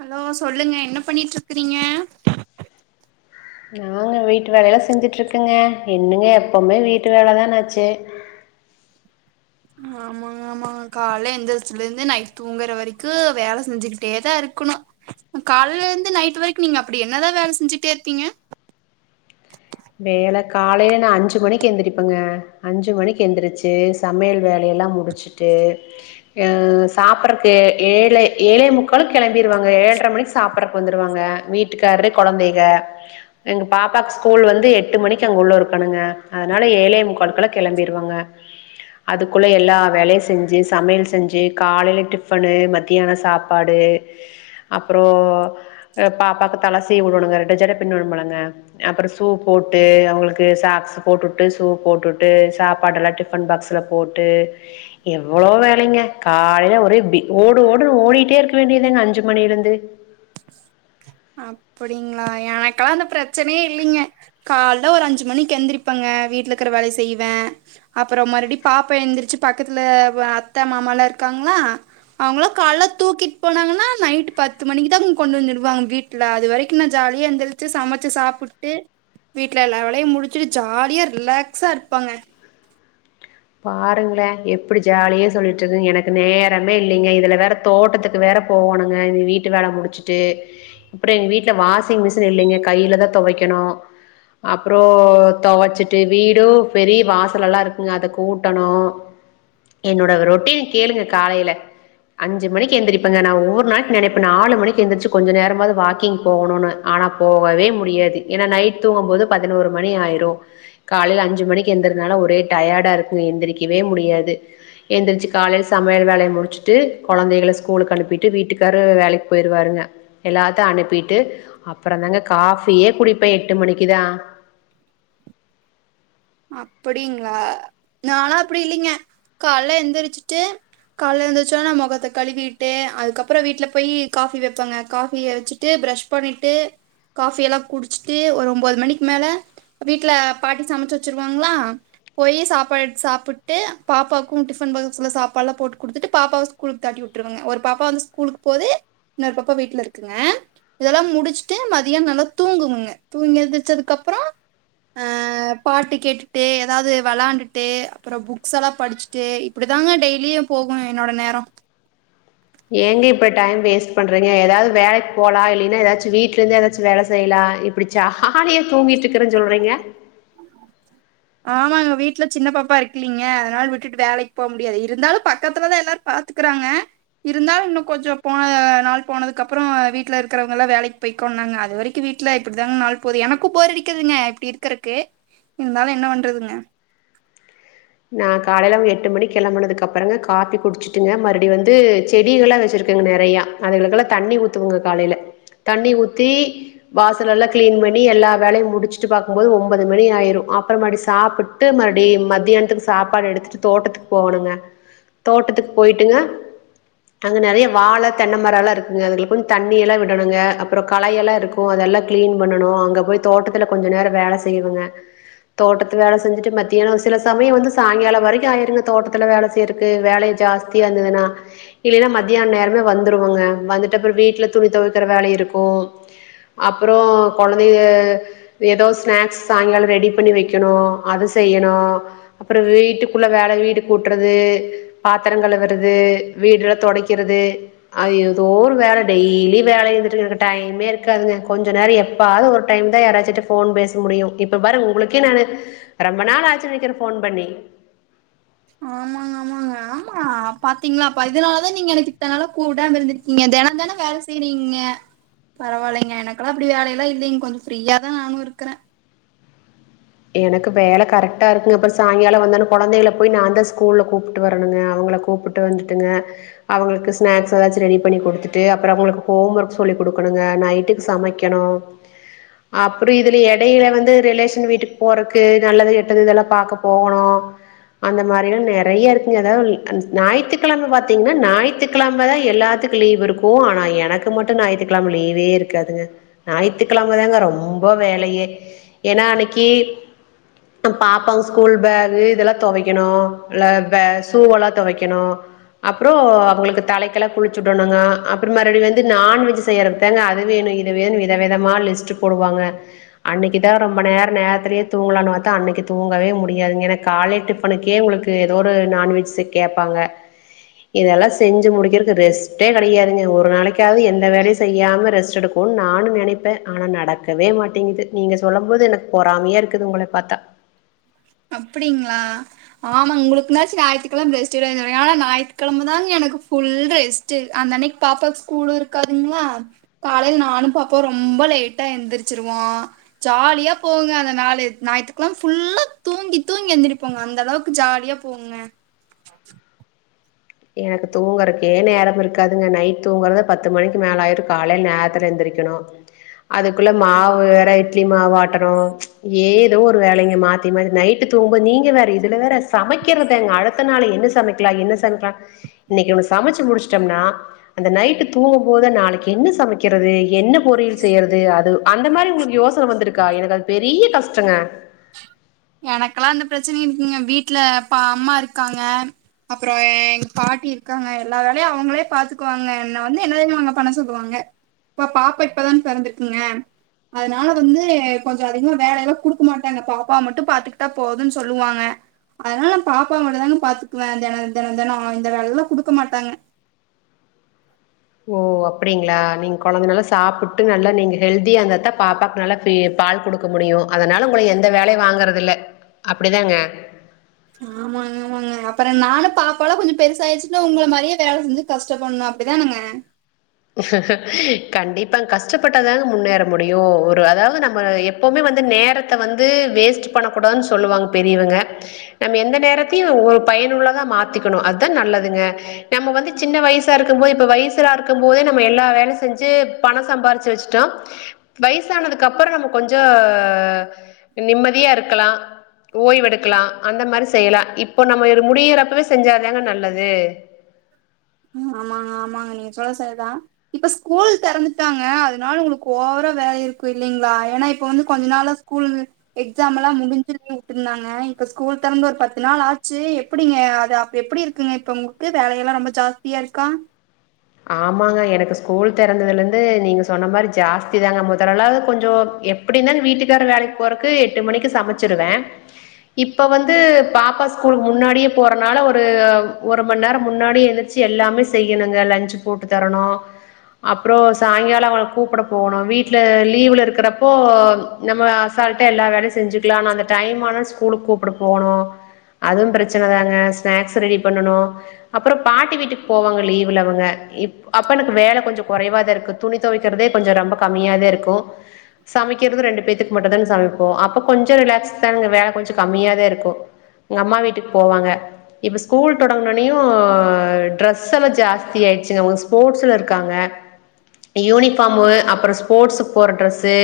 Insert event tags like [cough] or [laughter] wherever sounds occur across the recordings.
hello சொல்லுங்க என்ன பண்ணிட்டு இருக்குறீங்க நாங்க வீட்டு வேலையெல்லா செஞ்சுட்டுருக்கேங்க என்னங்க எப்போமே வீட்டு வேல தானு ஆச்சு ஆமா ஆமா ஆமாங்க காலையில எந்திரச்சதுல இருந்து நைட்டு தூங்குற வரைக்கு வேல செஞ்சுக்கிட்டே தா இருக்கணு காலையில இருந்து நைட் வரைக்கு நீங்க அப்டி என்னதா வேல செஞ்சுட்டே இருப்பீங்க வேல காலையில நா அஞ்சு மணிக்கு எந்திரிப்பங்க அஞ்சு மணிக்கு எந்துருச்சு சமையல் வேலையெல்லா முடிச்சுட்டு அ சாப்பறக்கு ஏழே ஏழே முக்காளுக்கு கெளம்பிடுவாங்க ஏழ்ர மணிக்கு சாப்புட்றக்கு வந்துடுவாங்க வீட்டுக்காரு கொழந்தைக எங்க பாப்பாவுக்கு ஸ்கூல் வந்து எட்டு மணிக்கு அங்க உள்ள இருக்கணுங்க அதுனால ஏழே முக்காளுக்கெல்லா கெளம்பிருவாங்க அதுக்குள்ள எல்லா வேலையு செஞ்சு சமையல் செஞ்சு காலையில டிஃபனு மத்தியானோ சாப் பாடு அப்புறோ பாப்பாவுக்கு தலசீவி விடணுங்க ரெட்ட ஜட பின்னனும்லங்க அப்புறோ ஷீ போட்டு அவங்களுக்கு சாக்ஸ் போட்டுட்டு சூ போட்டுட்டு சாப்பாடு எல்லா டிஃபன் பாக்ஸ்ல போட்டு எவ்வளோ வேலைங்க காலையில ஒரே ப்டி ஓடு ஓடு ஓடிட்டே இருக்க வேண்டியது தாங்க அஞ்சு மணிலே இருந்து [inaudible] அப்படிங்களா எனக்கெல்லா அந்த பிரச்சனையே இல்லைங்க கால்ல ஒரு அஞ்சு மணிக்கு எந்திரிப்பங்க வீட்ல இருக்கற வேலைய செய்வே அப்புறம் மறுபடி பாப்பா எந்திரிச்சு பக்கத்துல அத்த மாமாலா இருக்காங்ளா அவங்கள கால்ல தூக்கிட்டு போனாங்கனா நைட் பத்து மணிக்கு தா கொண்டு வந்துருவாங்க வீட்ல அது வரைக்கு நா ஜாலியா எந்திரிச்சு சமச்சு சாப்புட்டு வீட்ல எல்லா வேலையு முடிச்சுட்டு ஜாலியா ரிலாக்ஸா இருப்பாங்க பாருங்ளே எப்டி ஜாலியா சொல்லிட்டுருக் எனக்கு நேரமே இல்லைங்க இதுல வேற தோட்டத்துக்கு வேற போகணுங்க வீட்டு வேல முடிச்சிட்டு அப்புறம் எங்க வீட்ல வாஷிங் மிஷின் இல்லைங்க கையில தா தொவைக்கணு அப்றோ தொவச்சிட்டு வீடும் பெரிய வாசலெல்லா இருக்குங்க அது கூட்டணு என்னோட ரொட்டின் கேளுங்க காலையில அஞ்சு மணிக்கு எந்திரிப்பங்க நா ஒவ்வொரு நாளைக்கு நெனப்ப நாலு மணிக்கு எந்திருச்சு கொஞ்ச நேரமாவது வாக்கிங் போகணுனு ஆனா போகவே முடியாது ஏனா நைட் தூங்கும் போது பதினோரு மணி ஆயிரு காலையில அஞ்சு மணிக்கு எந்திரதுனால ஒரே டயர்டா இருக்கு எந்திரிக்கவே முடியாது எந்திரிச்சி காலையில் சமையல் வேல முடிச்சுட்டு குழந்தைகள ஸ்கூலுக்கு அனுப்பிட்டு வீட்டுக்காரரு வேலைக்கு போயிடுவாருங்க எல்லாத்தையு அனுப்பிட்டு அப்புறதாங்க காஃபியே குடிப்பே எட்டு மணிக்குதா அப்டிங்ளா நானாலா அப்டி இல்லைங்க கால்ல எந்திரிச்சுட்டு கால்ல எந்துருந்துச்சோனா மொகத்த கழுவிட்டு அதுக்கப்புற வீட்ல போயி காஃபி வெப்பங்க காஃபிய வச்சு விட்டு ப்ரஷ் பண்ணிட்டு காஃபி எல்லா குடிச்சுட்டு ஒரு ஒம்பது மணிக்கு மேல வீட்ல பாட்டி சமச்சு வச் சுருவாங்களா போயி சாப்பாடு எடுத்து சாப்புட்டு பாப்பாக்கும் டிஃபன் பாகஸ்ல சாப்பாடுல்லா போட்டு குடுத்துட்டு பாப்பாவு ஸ்கூலக்கு தாட்டி விட்டுருவங்க ஒரு பாப்பா வந்து ஸ்கூலுக்கு போது இன்னோரு பாப்பா வீட்ல இருக்குங்க இதெல்லா முடிச்சுட்டு மதியோ நல்லா தூங்குவங்க தூங்கி எந்திருச்சதுக்கு அப்பறோ ஆ பாட்டு கேட்டுட்டு ஏதாவது வெளாண்டுட்டு அப்றோ புக்ஸ் எ‌ல்லா படிச்சுட்டு இப்டிதாங்க டெய்லியு போகு என்னோட நேரோ ஏங்க இப்ப டைம் வேஸ்ட் பண்றீங்க ஏதாவது வேலைக்கு போலா இல்லைன்னா ஏதாச்சு வீட்ல இருந்து ஏதாச்சு வேல செய்லா இப்டி ஜாலியா தூங்கிட்டு இருக்கறேன்னு சொல்றங்க ஆமாங்க வீட்டுல சின்ன பாப்பா இருக்குலீங்க அதனால விட்டுட்டு வேலைக்கு போக முடியாது இருந்தாலும் பக்கத்துலதா எல்லாரு பாத்துக்கறாங்க இருந்தாலு இன்னு கொஞ்சோ போன நாள் போனதுக்கு அப்பறோ வீட்டல இருக்கவங்கல்லா வேலைக்கு போய்கோன்னாங்க அது வரைக்கும் க்கு வீட்ல இப்டிதாங்க நாள் போகுது எனக்கும் போர்டிக்கதுங்க இப்டி இருக்கறக்கு இருந்தாலும் என்ன பண்றதுங்க நா காலைல்ல ஒரு எட்டு மணிக் கெளம்புனதுக்கப்பறங்க காஃபி குடிச்சிட்டுங்க மறுபடி வந்து செடிகளா வெச்சுருக்கேங்க நிறையா அதுகலுக்கெல்லாம் தண்ணி ஊத்துவங்க காலைல்ல தண்ணி ஊத்தி வாசல் எல்லா கிளீன் பண்ணி எல்லா வேலையும் முடிச்சுட்டு பாக்கம்போது ஒம்பது மணி ஆயிரும் அப்ற மறுபடியு சாப்பிட் ட்டு மறுபடி மத்தியானத்துக்கு சாப்பாடு எடுத்துட்டு தோட்டத்துக்கு போகணுங்க தோட்டத்துக்கு போயிட்டுங்க அங்க நெறைய வாழ தென்னமரோ எல்லா இருக்குங்க அதுங்களுக்கு தண்ணி எல்லா விடணுங்க அப்றோ களையெல்லா இருக்கும் க்கும் அதெல்லா கிளீன் பண்ணணு அங்க போய் தோட்டத்துல கொஞ்ச நேரோ வேல செய்வங்க தோட்டத்து வேல செஞ்சுட்டு மத்தியானோ சில சமயோ வந்து சாயங்காலம் வரைக்கும் ஆயிருங்க தோட்டத்துல வேல செய்யறக்கு வேலைய ஜாஸ்தியா இருந்ததுன்னா இல்லைன்னா மத்தியான நேரமே வந்துருவங்க வந்துட்டு அப்றோ வீட்டுல துணி துவக்கிற வேலை இருக்கும் அப்பறோ கொழந்தைங்க ஏதோ ஸ்நாக்ஸ் சாயங்காலோ ரெடி பண்ணி வைக்கணு அது செய்யணும் அப்பற வீட்டுக்குள்ள வேல வீடு கூட்டுறது பாத்திர கழுவுறது வீடுல தொடைக்கிறது அது ஏதோ ஒரு வேல டெய்லி வேல இருந்துட்டு எனக்கு டைமே இருக்காதுங்க கொஞ்ச நேரோ எப்ப ப்பாது ஒரு டைம் தா யாராச்ச போன் பேச முடியும் இப்ப பா உங்கக்கே நா ரொம்ப நாளாச்சுன் நெனக்கிறே போன் பண்ணி ஆமாங்க ஆமாங்க ஆமா பாத்தீங்களாப்பா இதனாலதா நீங்க எனக்கு இத்தனால கூடாம இருந்திருக்கீங்க தெனந்தனம் வேல செய்யறீங்கங்க பரவால்லைங்க எனக்கெல்லா அப்டி வேலைல்லா இல்லைங் கொஞ்ச ஃப்ரீயாதா நானும் இருக்கறே எனக்கு வேல கரெக்டா இருக்குங்க அப்பற் சாய்ங்கால வந்தன்ன கொழந்தைகல போய் நா தா ஸ்கூல்ல கூப்டு வரணுங்க அவுங்கள கூப்புட் ட்டு வந்துட்டுங்க அவங்களுக்கு ஸ்நாக்ஸ் ஏதாச்சு ரெடி பண்ணி குடுத்துட்டு அப்பறோ அவங்களுக்கு ஹோம் ஒர்க் சொல்லி குடுக்கணுங்க நைட்டுக்கு சமைக்க கணு அப்புறோ இதுல எடைல வந்து ரிலேஷன் வீட்டுக் போறக்கு நல்லது கெட்டது இதெல்லா பாக்க போகணு அந்த மாரிலா நெறைய இருக்குங்க அதாவந் அந் நாயித்துக்கெழம பாத்தீங்கன்னா நாயித்துக்கெழமதா எல்லாத்துக் லீவ் இருக்கு ஆனா எனக்கு மட்டு நாயித்துக்கெழம லீவே இருக்காதுங்க நாயித்துக்கெழம்பதாங்க ரொம்ப வேலையே ஏன்னா அன்னைக்கு அ பாப்பாங்க ஸ்கூல் பேகு இதெல்லா தொவைக்கணு ல பே சூவெல்லா தொவைக்கணு அப்றோ அவங்களுக்கு தலைக்கெல்லா குளிச்சு விடணுங்க அப்பறமா மறுவடி வந்து நான்வெஜ் செய்யறதுக்தாங்க அதுவேணு இது வேணு விதவிதமா லிஸ்ட் போடுவாங்க அன்னைக்கு தா ரொம்ப நேரோ நேரத்லே தூங்கலான்னு பாத்தா அன்னைக்கு தூங்கவே முடியாதுங்க ஏன்னா காலே டிப்பனுக்கே உங்களுக்கு ஏதோ ஒரு நான்வெஜ் செ கேப்பாங்க இதெல்லா செஞ்சு முடிக்கிறதுக்கு ரெஸ்ட்டே கெடையாதுங்க ஒரு நாளைக்காவது எந்த வேலையு செய்யாம ரெஸ்ட் எடுப் போன்னு நானு நெனைப்பே ஆனா நடக்கவே மாட்டேங்குது நீங்க சொல்லம் போது எனக் பொறாமையா இருக்குது உங்கள பாத்தா அப்டிங்ளா ஆமாங் உங்களுக்குனாச்சு ஞாயித்துக்கிழம் ரெஸ்ட் வேணு ஆனா ஞாயித்துக்கெழம தாங்க எனக்கு ஃபுல் ரெஸ்ட் ட்டு அந் அன்னைக் பாப்பாக் ஸ்கூலு இருக்காதுங்களா காலைல நானும் பாப்பாவு ரொம்ப லேட்டா எந்திரிச்சிருவோ ஜாலியாப் போவுங்க அந்த நாலு ஞாயித்துக்கெழம் ஃபுல்லாத் தூங்கி தூங்கி எந்திரிப்போங்க அந்தளவுக்கு ஜாலியா போவுங்க எனக்கு தூங்கறக்கே நேரம் இருக்காதுங்க நைட் தூங்கறத பத்து மணிக்கு மேல ஆயிருக் காலைல் நேரத்ல எந்திரிக் கெனோ அதுக்குள்ள மாவு வேற இட்லி மாவு ஆட்டனு ஏதோ ஒரு வேலைங்க மாத் தி மாதிரி நைட்டுத் தூங்கும்போத் நீங்க வேற இதுல வேற சமைக்கிறதாங் அடுத்த நாள் என்ன சமைக்லா என்ன சமைக்லா இன்னைக்கு ஒன்னு சமச்சு முடிச்டம்னா அந்த நைட்டு தூங்கும் போது நாளைக்கு என்ன சமைக்கிறது என்னப் பொரியல் செய்யறது அது அந்த மாரி உங்ளுக்கு யோசன வந்துருக்கா எனக்கு அது பெரிய கஷ்டங்கே எனக்லா இந்த பிரச்சன இன்னிங்க வீட்ல பா அம்மா இருக்காங்க அப்றோ எங் பாட்டி இருக்காங்க எல்லா வேலையு அவுங்ளேப் பாத்துக்குவாங்க என்ன வந்து என்ன தெரியுமாங்க பண்ண சொல்லுவாங்க இப்ப பாப்பா இப்பதான் பெறந்துருக்குங்க அதுனால வந்து எ கொஞ்சோ அதிகமா வேலையெல்லாங் குடுக்க மாட்டாங்க பாப்பா மட்டும் பாத்துக்ட்டா போதுன் சொல்லுவாங்க அதனால நாம் பாப்பாவ மட்டுந்தாங்க பாத்துக்வே தென தெனந் தெனோ இந்த வேல்லா குடுக்க மாட்டாங்க ஓ அப்டிங்ளா நீங் கொழந்த நல்லா சாப்புட்டு நல்லா நீங்க ஹெல்தியா இந்தாதாப் பாப்பாக் நல்லாப் பி பால் குடுக்க முடியு அதனால உங்கள எந்த வேலையு வாங்கறதில்ல அப்டிதாங்க ஆமாங் ஆமாங்க அப்பற நானுப் பாப்பாலா கொஞ்சம் பெருசாயிருச்சுனா உங்ள மாரியே வேல செஞ்சு கஷ்டபன்னு அப்டிதானங்கே கண்டிப்பாங் கஷ்டப்பட்டாதாங்க முன்னேற முடியு ஒரு அதாவது நம்ம எப் ப்போமே வந்து நேரத்த வந்து வேஸ்ட்டு பண்ணக் கூடாதுன் சொல்லுவாங் பெரியிவுங்க நம்ம எந்த நேரத்தையு ஒரு பயனுள்ளதா மாத்திக்கணு அத்தா நல்லதுங்க நம்ம வந்து சின்ன வயசா இருக்கும் போது இப்ப வயசுலாருக் க்கும் போதே நம்ம எல்லா வேல செஞ்சு பணோ சம்பாரிச்சு வச்ட்டோ வயசானதுக்கப்பறோ நம்ம கொஞ்சோ நிம்மதியா இருக்கலா ஓய்வெடுக்லா அந்த மாரி செய்யலா இப்போ நம்ம இரு முடியிறப்பவே செஞ்சாதாங்க நல்லது ஆமாங்க ஆமாங்க நீங் சொல்றது சரிதா இப்ப ஸ்கூல் தெறந்துட்டாங்க அதுனால உங்ளுக்கு ஓவரா வேல இருக்கு இல்லீங்ளா எனா இப்ப வந்து கொஞ்ச நாளாச் கூலுது எக்ஸாம்மெலாம் முடிஞ்சு லீவ் வுட்டுந்தாங்க இப்ப ஸ்கூல் தெறந்து ஒரு பத்து நாள் ஆச்சு எப்டிங்க அது அப் எப்டி இருக் இக்குங்க இப்ப உங்க்கு வேலையெல்லா ரொம்ப ஜாஸ்தியா இருக்கா ஆமாங்க எனக்கு ஸ்கூல் தெறந்ததுலந்து நீங்க சொன்ன மாரி ஜாஸ்தி தாங்க முதலலா கொஞ்சோ எப் பிடிந்தா இந்த வீட்டுக்காரர் வேலைக் போறக்கு எட்டு மணிக்கு சமச்சுருவே இப்ப வந்து பாப்பா ஸ்கூலு முன்னாடியேப் போறனால ஒரு ஒரு மண் நேரம் முன்னாடியே எந்திர் ச்சி எல்லாமே செய்யணுங்க லன்ச்சு போட்டு தரணு அப்றோ சாய்ங்காலோ அவள கூப்ட போணு வீட்ல லீவ்ல இருக்கறப்போ நம்ம அசால்ட்டா எல்லா வேலையு செஞ்சுக்லா ஆனா அந்த டைம் ஆனா ஸ்கூலுக் கூப்ட போணு அதும் பிரச்சனதாங்க ஸ்நாக்ஸ் ரெடி பண்ணனு அப்றம் பாட்டி வீட்டுக் போவாங்க லீவ்ல அவுங்க இப் அப்ப எனக்கு வேல கொஞ்ச கொறைவாதா இருக்கு துணி தொவைக்கிறதேக் கொஞ்சோ ரொம்ப கம்மியாதே இருக்கு சமைக்கிறது ரெண்டு பேத்துக் மட்டுந்தாங்க சமைப்போ அப்ப கொஞ்சோ ரிலாக்ஸ்தான்ங்க வேல கொஞ்சோ கம்மியாதா இருக்கு எங்கம்மா வீட்டுக் போவாங்க இப்போ ஸ்கூல் தொடங்னோனியு ட்ரெஸ் எல்லா ஜாஸ்தி ஆயிட் ச்சிங்க அவுங்க ஸ்போர்ட்ஸ்ல இருக்காங்க யூனிஃபார்மு அப்றம் ஸ்போர்ட்ஸுக்கு போட்ற ட்ரெஸ்சு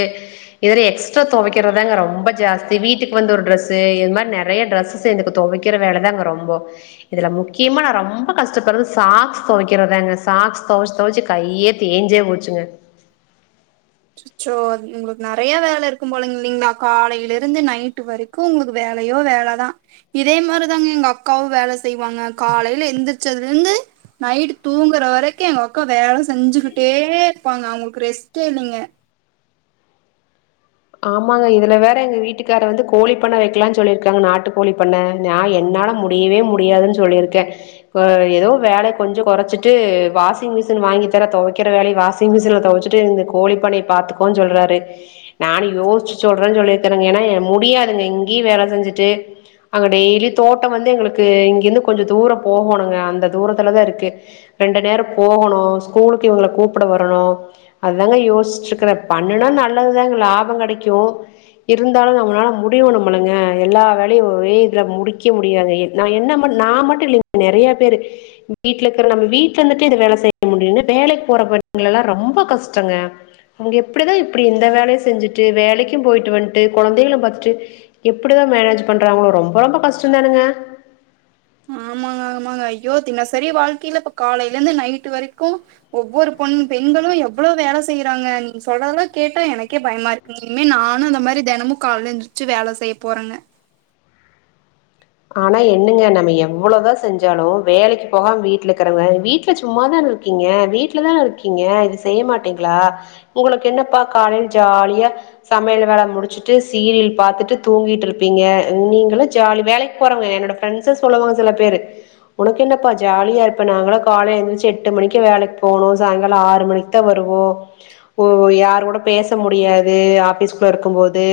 இதுல எக்ஸ்ட்ரா தொவைக்கிறதாங்க ரொம்ப ஜாஸ்தி வீட்டுக்கு வந்து ஒரு ட்ரெஸ்சு இது மாரி நெறைய ட்ரெஸ் சு எனக்கு தொவைக்கிற வேலதாங்க ரொம்போ இதுல முக்கியமா நா ரொம்ப கஷ்டப்படுறது சாக்ஸ் தொவைக்கறதாங்க சாக்ஸ் தொவச்சு தொவச்சு கையே தேஞ்சே போச்சிங்க ச்சச்சோ உங்ளுக்கு நெறையா வேல இருக்கும் போலங்க இல்லைங்களா காலையில இருந்து நைட்டு வரி க்கும் உங்ளுக்கு வேலையோ வேல தா இதே மாரிதாங்க எங்க அக்காவும் வேல செய்வாங்க காலைய்ல எந்திரிச்சதுல இருந்து நைட் தூங்குற வரைக்கு எங்க அக்கா வேலை செஞ்சுகிட்டே இருப்பாங்க அவங்ளுக்கு ரெஸ்டே இல்லங்க ஆமாங்க இதுல வேற எங்க வீட்டுக்கார வந்து கோழி பண்ண வைக்கலானு சொல்லிருக்காங்க நாட்டு கோழி பண்ண நா என்னால முடியவே முடியாதுன்னு சொல்லியிருக்கே ஏதோ வேல கொஞ்ச குறச்சுட்டு வாஷிங் மிஷின் வாங்கி தர தொவைக்கிற வேலய வா ஷிங் மிஷன்ல தொவச்சுட்டு இந்த கோழி பண்ணைய பாத்துக்கோன் சொல்றாரு நானு யோசிச்சு சொல்ற சொல்லியிருக்றங்க ஏன்னா என் முடியாதுங்க இங்கியும் வேல செஞ்சிட்டு அங்க டெய்லியும் தோட்டம் வந்து எங்ளுக்கு இங்கிருந்து கொஞ்ச தூர போகணுங்க அந்த தூரத்துல தா இருக்கு ரெண்டு நேர போகணும் ஸ்கூலுக்கு இவங்கள கூப்பட வரணு அதாங்க யோசிச்சிட்ருக்கற பண்ணுனா நல்லதுதாங்க லாபம் கெடைக்கு இருந்தாலும் நம்மனால முடியும் நம்மளுங்க எல்லா வேலயும் ஒரே இதுல முடிக்க முடியாதே நான் என்ன மும் நா மட்டு இல்லங்க நெறைய பேரு வீட்லருக்க நம்ம வீட்ல இருந்துட்டே இது வேல செய்ய முடியும்னு வேலைக்கு போற பெண்களெல்லா ரொம்ப கஷ்டங்க அங்க எப்டிதா இப்டி இந்த வேலையும் செஞ்சுட்டு வேலைக்கும் போயிட்டு வன்ட்டு கொழந்தகளும் பாத்துட்டு எப்படிதா மேனேஜ் பண்றாங்களோ ரொம்ப ரொம்ப கஷ்டதானுங்க ஆமாங்க ஆமாங்க ஐயோ தினசரி வாழ்க்கயில இப்ப காலையில இருந்து நைட்டு வரிக்கு ஒவ்வொரு பொன் பெண்களு எவ்ளோ வேல செய்றாங்க நீங்க சொல்றதல்லா கேட்டா எனக்கே பயமா இனிமே நானு இந்த மாரி தெனமும் கால்ல எந்திரிச்சு வேல செய்ய போறங்க ஆனா என்னங்க நம்ம எவ்ளதா செஞ்சாலு வேலைக்கு போகாம வீட்ல இருக்கிறவங்க வீட்ல சும்மாதான இருக்கீங்க வீட்டுலதான இருக்கீங்க இது செய்ய மாட்டீங்களா உங்களுக்கு என்னப்பா காலையில ஜாலியா சமையல் வேல முடிச்சுட்டு சீரியல் பாத்துட்டு தூங்கிட்டு இருப்பீங்க நீங்கள ஜாலி வேலைக்கு போறாங்க என்னோட ஃப்ரெட்ண்ஸ் சொல்லுவாங்க சில பேரு உனக்கு என்னப்பா ஜாலியா இருப்ப நாங்களா கால ஏஞ்சி எட்டு மணிக்கு வேலைக்கு போணும் சாயங்காலம் ஆறு மணிக் தா வருவோ ஓ யார் கூட பேச முடியாது ஆபீஸ் போயிருக்கும் போது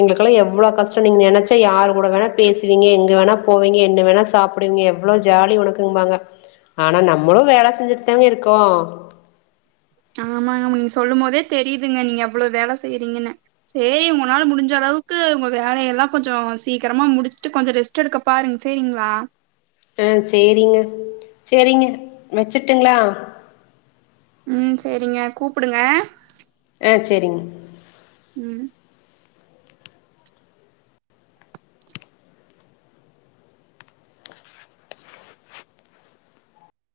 எங்ளுக்கெல்லா எவ்ளோ கஷ்டோ நீங்க நெனச்சா யாரு கூட வேணா பேசுவீங்க எங் க வேணா போவீங்க என்ன வேணா சாப்டுவீங்க எவ்ளோ ஜாலி உனக்குன்பாங்க ஆனா நம்மளு வேல செஞ்சுட்டு தாங்க இருக்கோ ஆமாங்க ஆமாங் நீங்க சொல்லும் போதே தெரிதுங்க நீங்க எவ்ளோ வேல செய்றீங்கன்னு சேரி உங்கனால முடிஞ்சளவுக்கு உங்க வேலயெல்லா கொஞ்சோ சீக்கரமா முடிச்சுட்டு கொஞ்சோ ரெஸ்ட் எடுக்கப் பாருங் சேரிங்ளா அ சேரிங்க சேரிங்க வச்சுட்டுங்ளா ம் சேரிங்க கூப்புடுங்க ஆ சேரிங்க ம்